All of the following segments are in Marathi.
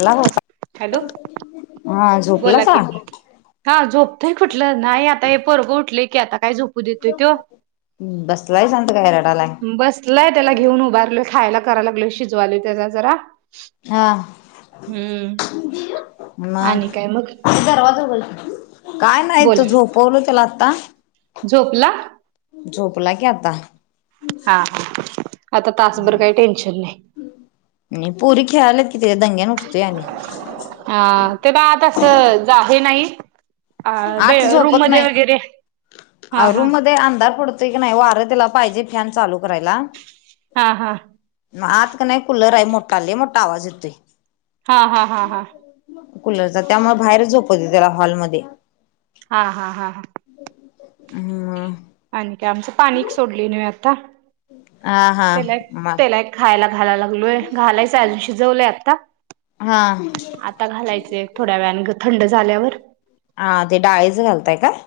एला हो का? हॅलो का हा बोला झोपलासा की हा झोपतंय कुठलं नाही आता हे परगं उठलेय की आता काय झोपत. बसलाय शांत त का रडालाय. लय त्याला घेऊन उभारलोय खायला करायला लागलोय शिजवालोय त्याला जरा हा हम्म. मग आणि काय दरवाजा उघल की काही नाही त बोला झोपवलो त्याला आता झोपला. झोपला की आता हा. आता तासभर काही टेन्शन नाही आणि पोरी खेळाल्यात की, त्यांच्या दंग्याने उठतोय आणि. अ तेजा आत असं हे नाही. अ बे आत रूम झोपत मध्ये नाही, वगैरे हा हा रुममध्ये अंधार पडतोय कनयं वार त्याला पाहिजे, फॅन चालू करायला. हा हा. आत कनय कुलर आहे, मोठा लय मोठा आवाज येतोय. हा हा हा हा हा कुलरचा त्यामुळे बाहेरच झोपवतोय, त्याला हॉल मध्ये. हा हा हा हा. हम, आणि काय आमचं पाणी एक सोडलय नव्ह आता. हा हा त्याला एक म त्याला एक खायला घायला लागलोय, घालायचं अजून शिजवलंय आत. [unintelligible] आता घालायचे थोड्या वेळाने थंड झाल्यावर. हा ते डाळीच घालताय काय?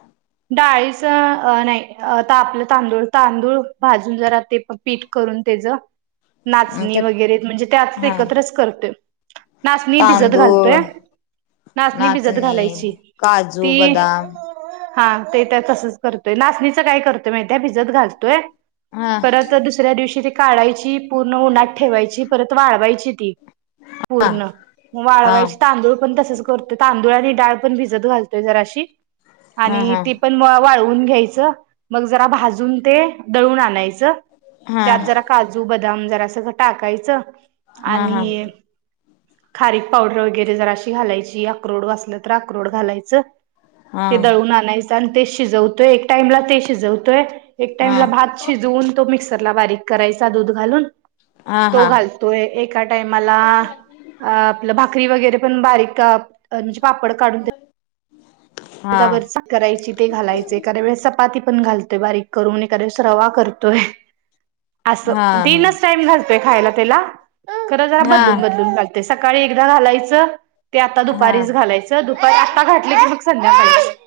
डाळीच नाही अ ता -आपलं तांदूळ तांदूळ भाजून जरा, ते पीठ करून त्याच ते नाचणी वगैरे म्हणजे त्यात हा एकत्रच करतोय. नाचणी भिजत तांदूळ घालतोय, नाचणी भिजत घालायची काजू ती बदाम हा ते त्या तसच करतोय, नाचणीचं काय करतोय माहितीय भिजत घालतोय हा परत दुसऱ्या दिवशी ते काढायची पूर्ण उन्हात ठेवायची परत वाळवायची. ते ती पुर्ण हा वाळवायची तांदूळ पण तसच कर तर तांदूळ आणि डाळ पण भिजत घालतोय, जराशी. हा आणि हा ती पण म वाळवून घ्यायचं मग, जरा भाजून ते दळून आणायचं, हा त्यात जरा काजू, बदाम जरा सगळं टाकायचं. हा हा हा आणि खारीक पावडर वगैरे जराशी, घालायची आक्रोड असलं तर अक्रोड घालायचं. हा ते दळून आणायचं, आणि ते शिजवतोय एक टाइमला ते शिजवतोय एक हा टाइमला भात शिजवून तो मिक्सर ला बारीक करायचा दूध घालून. हा हा तो हा घालतोय एका टाइमाला अ आपलं भाकरी वगैरे, पण बारीक म्हणजे पापड काढून तेन. [inaudible] हा तेच्या वर चा करायची ते घालायच एखाद्या वेळेस चपाती पण, घालतोय बारीक करून एखाद वेळेस रवा करतोय. असं तीनचं टाइम घालतोय खायला, त्याला खर जरा हा बदलून बदलून घालतोय. ते सकाळी एकदा घालायचं, ते आता हा दुपारीच घालायचं दुपारी आता घातल की मग संध्याकाळीचं.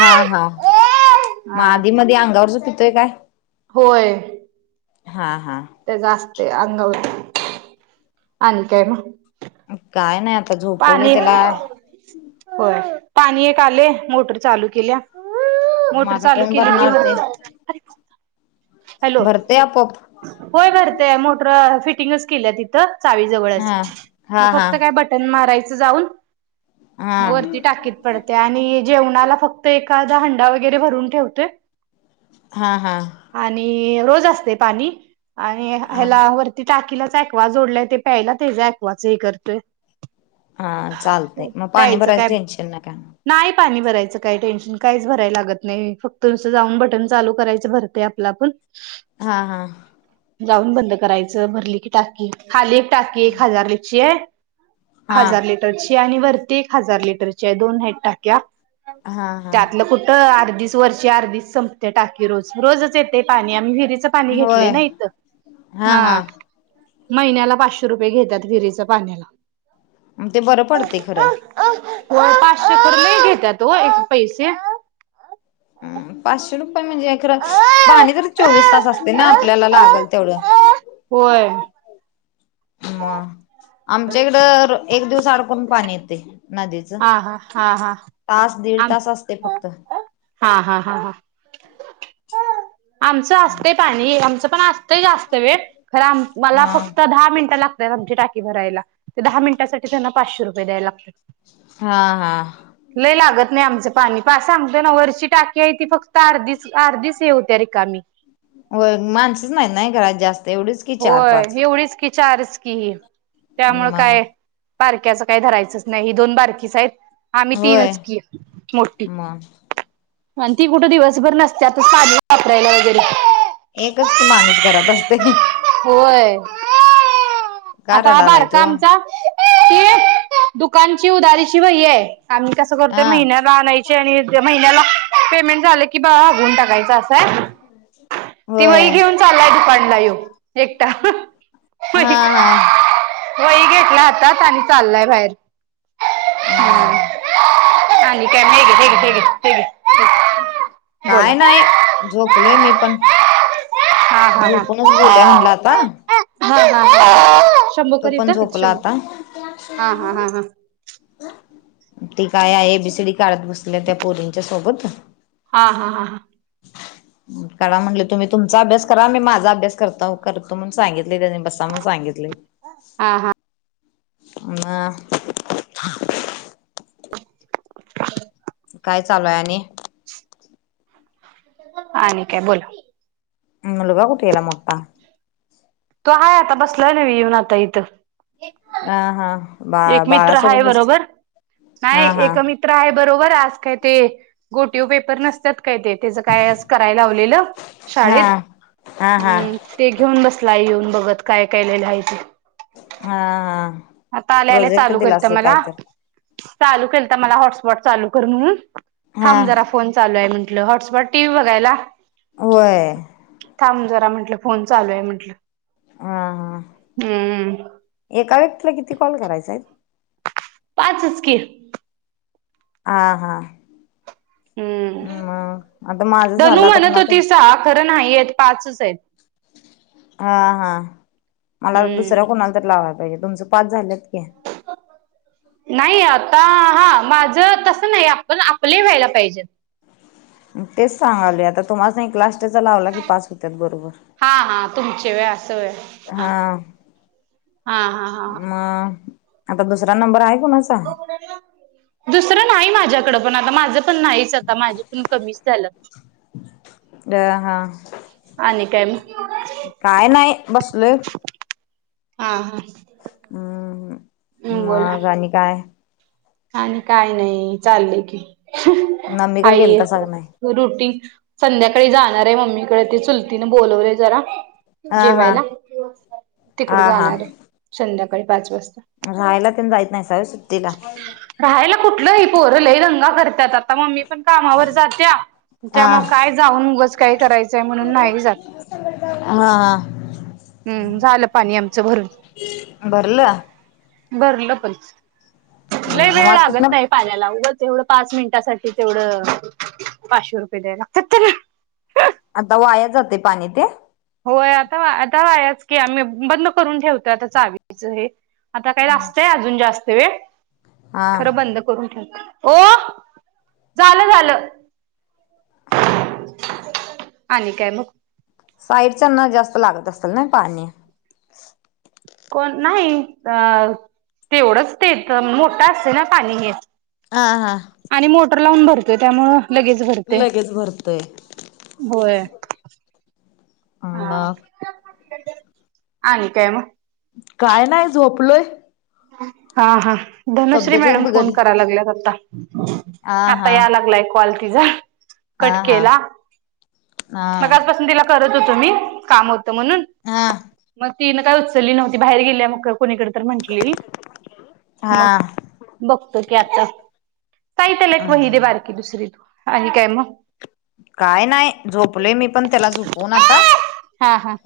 हा हा, मग हा आधी मधी अंगावरच पितोय काय? होय. हा हा. ते जास्त अंगावरती आणि काय मग? काय नाही, आता झोपवलय पाणी त्याला. होय, पाणी एक आलय मोटर चालू केल्या. [unintelligible] मग मोटर आता चालू कोण केली की भरणार ते मग हॅलो! भरतय आपोआप होय भरतय मोटर फिटिंगच केल्या तिथं चावी जवळच हा हा मग, हा फक्त काय बटन मारायचं जाऊन. हा वरती टाकीत पडतय, आणि जेवणाला फक्त एखादा हंडा वगैरे भरून ठेवतोय. हा हा. आणि रोज असतय, पाणी आणि हा ह्याला वरती ती टाकीलाच अँक्वा जोडलाय, ते प्यायला तेज अँक्वाच हे करतोय. हा, चालतंय मग पाणी प्यायचं भरायचं काय टेन्शन नाही काय? नाही पाणी भरायचं काही टेन्शन काहीच भरायला लागत नाही फक्त नुसं जाऊन बटन चालू करायचं भरते आपला आपण [inaudible] हा हा जाऊन बंद करायचं भरली की टाकी खाली एक टाकी एक हजारची आहे हा हजार हा लिटरची आणि वरती एक हजार लिटरची आहे दोन ह टाक्या हा हा त्यातलं कुठ अर्धीस वर्ष अर्धीच संपते टाकी रोज रोजच येते पाणी आम्ही विहिरीच पाणी घेतले होय ना इथ हा महिन्याला पाचशे रुपये घेतात विहिरीच पाण्याला मग ते बरं पडते खरं होय पाचशे खर लई घेतात होय पैसे हम पाचशे रुपये म्हणजे खरं पाणी तर चोवीस तास असते ना आपल्याला लागेल तेवढं होय मग आमच्याकडं एक दिवस अडकून पाणी येते. नदीच हा हा हा हा तास दीड आम तास असते फक्त हा हा हा हा आमचं असतंय पाणी आमचं पण असतंय जास्त वेळ खर मला हा फक्त दहा मिनिटं लागतात आमची टाकी भरायला. ते दहा मिनिटासाठी त्यांना पाचशे रुपये द्यायला लागतात. हा हा लय लागत नाही आमचं पाणी पा सांगतोय ना वरची टाकी आहे ती फक्त अर्धीच आर्धीच ये होत्या रिकामी. होय माणसच नाहीत नाही घरात जास्त एवढीच की चार होय पाच एवढीच की चारच की त्यामुळं मग काय बारक्याच काही धरायचंच नाही ही दोन बारकीच आहेत आम्ही होय तीनच की मोठी मग आणि ती कुठं दिवसभर नसत्यात पाणी वापरायला वगैरे एकच की माणूस घरात असते. होय का आता हा रडालाय बारका तो आमचा की दुकानची उधारीची वही आहे आम्ही कसं करतोय हा महिन्यात आणायचे आणि महिन्याला पेमेंट झाले की कि भागवून टाकायच असाय ती होय वही घेऊन चाललाय दुकानला ह्यो एकटा व हा हा वही घेतला आातात आणि चाललाय बाहेर हा हम्म ह आणि काय मग ह हे म गे हे गे काय नाही झोपलोय मी पण हा हा झोपूनच हा बोलूया म्हणलं आता ह शंभ तो पण करीता येत झोपला शंभ आता हा हा हा हा ती काय आहे एबीसीडी काढत बसले त्या पोरींच्या सोबत [unintelligible] [inaudible] हा हा हा हां काढा म्हटले तुम्ही तुमचा अभ्यास करा मी माझा अभ्यास करता करतो म्हण सांगितले त्यानी बसा म्हणून सांगितले. हा हा आ काय चालूय आणि आणि काय बोला मूलगा कुठे गेला मोठा? तो आहे आता बसला ना म येऊन आता इथं आ हा बा एक मित्र हाय बाळासोबत बस बरोबर नाही हा हा एकमित्र य बरोबर आज काय ते गोटीव पेपर नसतात काय ते त्याच काय करायला लावलेलं हा शाळेत हा हा हा हम् ते घेऊन बसला येऊन बघत काय काय केलेला आहे ती हा हा आता आले आले प्रोजेक्ट चालू दिला करत असेल मला काय तर चालू केलता मला हॉटस्पॉट चालू कर म्हणून, हा थांब जरा फोन चालू आहे म्हण हॉटस्पॉट टी व्ही बघायला. होय. थांब जरा म्हटलं, फोन चालू आहे म्हटलं. हा हा. एका व्यक्तीला किती कॉल करायचाय? पाचच की. हा. हा. हम्म हम, आता माझ धनू झालं आता म्हणत कुणाला तरं होती सहा खरं नाही आहेत पाचच आहेत. हा हा. मला हम्म. दुसऱ्या कोणाला तर लावाय पाहिजे तुमचं पाच झाल्यात की. नाही आता हा माझ तसं नाही आपण आपलंही व्हायला पाहिजेत. तेच सांगायलोय आता तुम्हाला एक लास्टचा लावला की पाच होत्यात बरोबर. हा हा तुमचे होय असं होय. हा. हा हा. मग आता दुसरा नंबर आहे कुणाचा? दुसरं नाही माझ्याकड पण आता माझं पण नाही. आता माझे पण कमीच झालं अ हा आणि काय मगं? काय नाही बसलोय. हा हा. हम्! हम्म बोला मगं आणि काय. आणि काय नाही चाललंय की, मम्मीकडे हाय हे. गेलतासा का नाही रुटीन, संध्याकाळी जाणार आहे मम्मीकडे ते चुलतीने बोलवलेय जरा. हा हा जेवायला, हा तिकड हा जाणार आहे संध्याकाळी पाच वाजता. राहायला तेन जायत नाहीसा व्हय सुट्टीला? राहायला कुठलं ही पोर लंय दंगा करतात. आता मम्मी पण कामावर जात्या हा त्यामुळे काय जाऊन उगाच काही करायचंय म्हणून नाही जात. हा. हा हम्म! झालं पाणी आमचं भरून. भरलं भरलं पण. लय वेळ मग लागत तिथन नाही. पाण्याला उगच तेवढ पाच मिनिटासाठी तेवढं पाचशे रुपये द्याय लागतात त्याला. आता वाया जातय पाणी ते? होय आता आता वायाच की आम्ही बंद करून ठेवतोय आता चावीच हे. आता काय [unintelligible] अजून जास्त वेळ. हां. खरं बंद करून ठेवतोय. ओ झालं झालं. [inaudible] आणि काय मग? साईडच्याना जास्त लागत असल ना पाणी. कोण नाही अ तेवढंच ते मोठं असतय ना पाणी हे. हा हा. आणि मोटर लावून भरतोय त्यामुळं लगेच भरते. लगेच भरतय होय. हा, मग आणि काय मगं? काय नाही झोपलोय. हा हा, धनश्री तब्येत एक मॅडम फोन बिघडली करा लागल्यात आता. हा आता हा या लागलाय कॉल तिचा. हा कट हा केला, हा मगासपासून तिला करत होतो मी काम होतं म्हणून हा. मग ती काय उचलली नव्हती बाहेर गेल्या मग कुणीकडे तर म्हटलेली. हा मग बघतो की आता, ताई त्याला एक वही दे हम्म बारकी. दुसरी तू, आणि काय मगं? काय नाही झोपलय मी पण त्याला झोपवून आता. हा हा.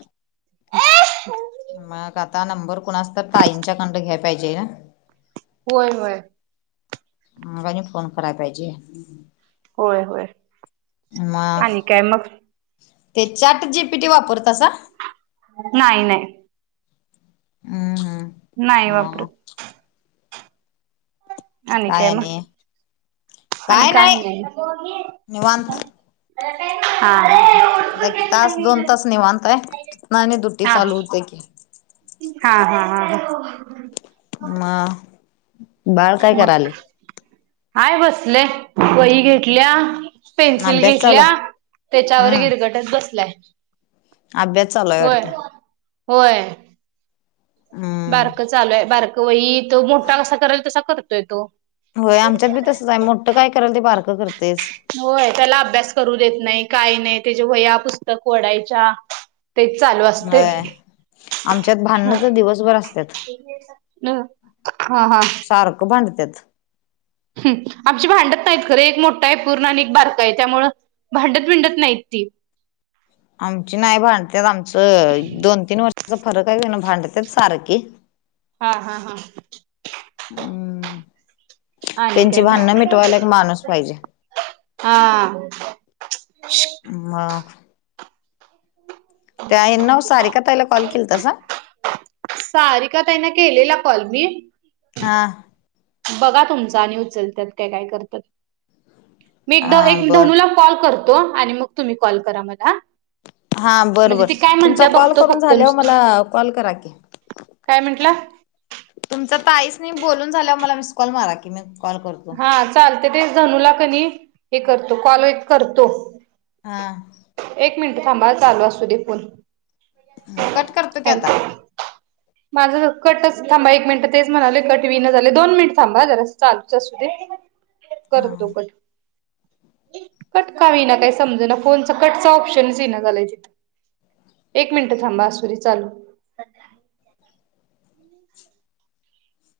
मग आता नंबर कुणाच तर ताईंच्या कडणं घ्याय पाहिजे. होय होय. मग आणि फोन कराय पाहिजे. होय होय मगं आणि काय मग ते चाट जीपीटी वापरतसा नाही नाही हम् हम् नाही वापरत आणि काय मग आणि काय नाही निवांत हा एक तास दोन तास निवनताय आणि ड्युटी हा. चालू होते की हा हा हा हा म मग हाय बसले वही घेतल्या पेन्सिल अभ्यास चालू घेतल्या आहे त्याच्यावर हम्म गिरगटत बसल्याय अभ्यास चालू आहे होय वाटतं होय हम्म बारक चालूय बारक वही त मोठा कसा कराल तसा करतोय तो होय आमच्यात बी तसंच आहे मोठं काय कराल ते पारकं करतेस होय त्याला अभ्यास करू देत नाही काही नाही त्याचे वया पुस्तक वढायच्या तेच चालू असते होय आमच्यात ह भांडणं तर दिवसभर असत्यात हम हा हा सारक बांडतात आमची भांडत नाहीत खरे एक मोठा आहे पूर्ण आणि एक बारका आहे त्यामुळं भांडत भिंडत नाहीत ती आमची नाही भांडत आमचं दोन तीन वर्षाचा फरक आहे का ना भांडत सारखी हा हा हा हम् आणि त्यांची काय भाननं मग मिटवायला एक माणूस पाहिजे हा म ते आहे हम्म. नऊ सारीका ताई ला कॉल केलतासा सारीका ताई ना केलेला कॉल मी हा बघा तुमचा आणि उचलतात काय काय करतात मी एकदा हा एक बर धनूला कॉल करतो आणि मग तुम्ही कॉल करा मला हा बरं म्हणजे बर ती काय तुमचा म्हणत्या कॉल बघतो करून फक्त झाले हो नुसतं मला कॉल करा की काय म्हंटलं तुमच ताईसनी बोलून झाल्यावर मला मिसकॉल मारा की म हा चालते तेच धनूला कनी हे करतो कॉल करतो हा एक मिनिट थांबाा चालू असू दे फोन कट करतो की आता ह माझं कटच थांबा एक मिनिट तेच म्हणाले कट विन झाले दोन मिनिट थांबा जरा चालू हा करतो कट कट कावी ना काही समज ना फोनच कटच ऑप्शनच ये ना झालाय तिथं एक मिनिटं थांबा असुदे चालू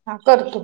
हा करतो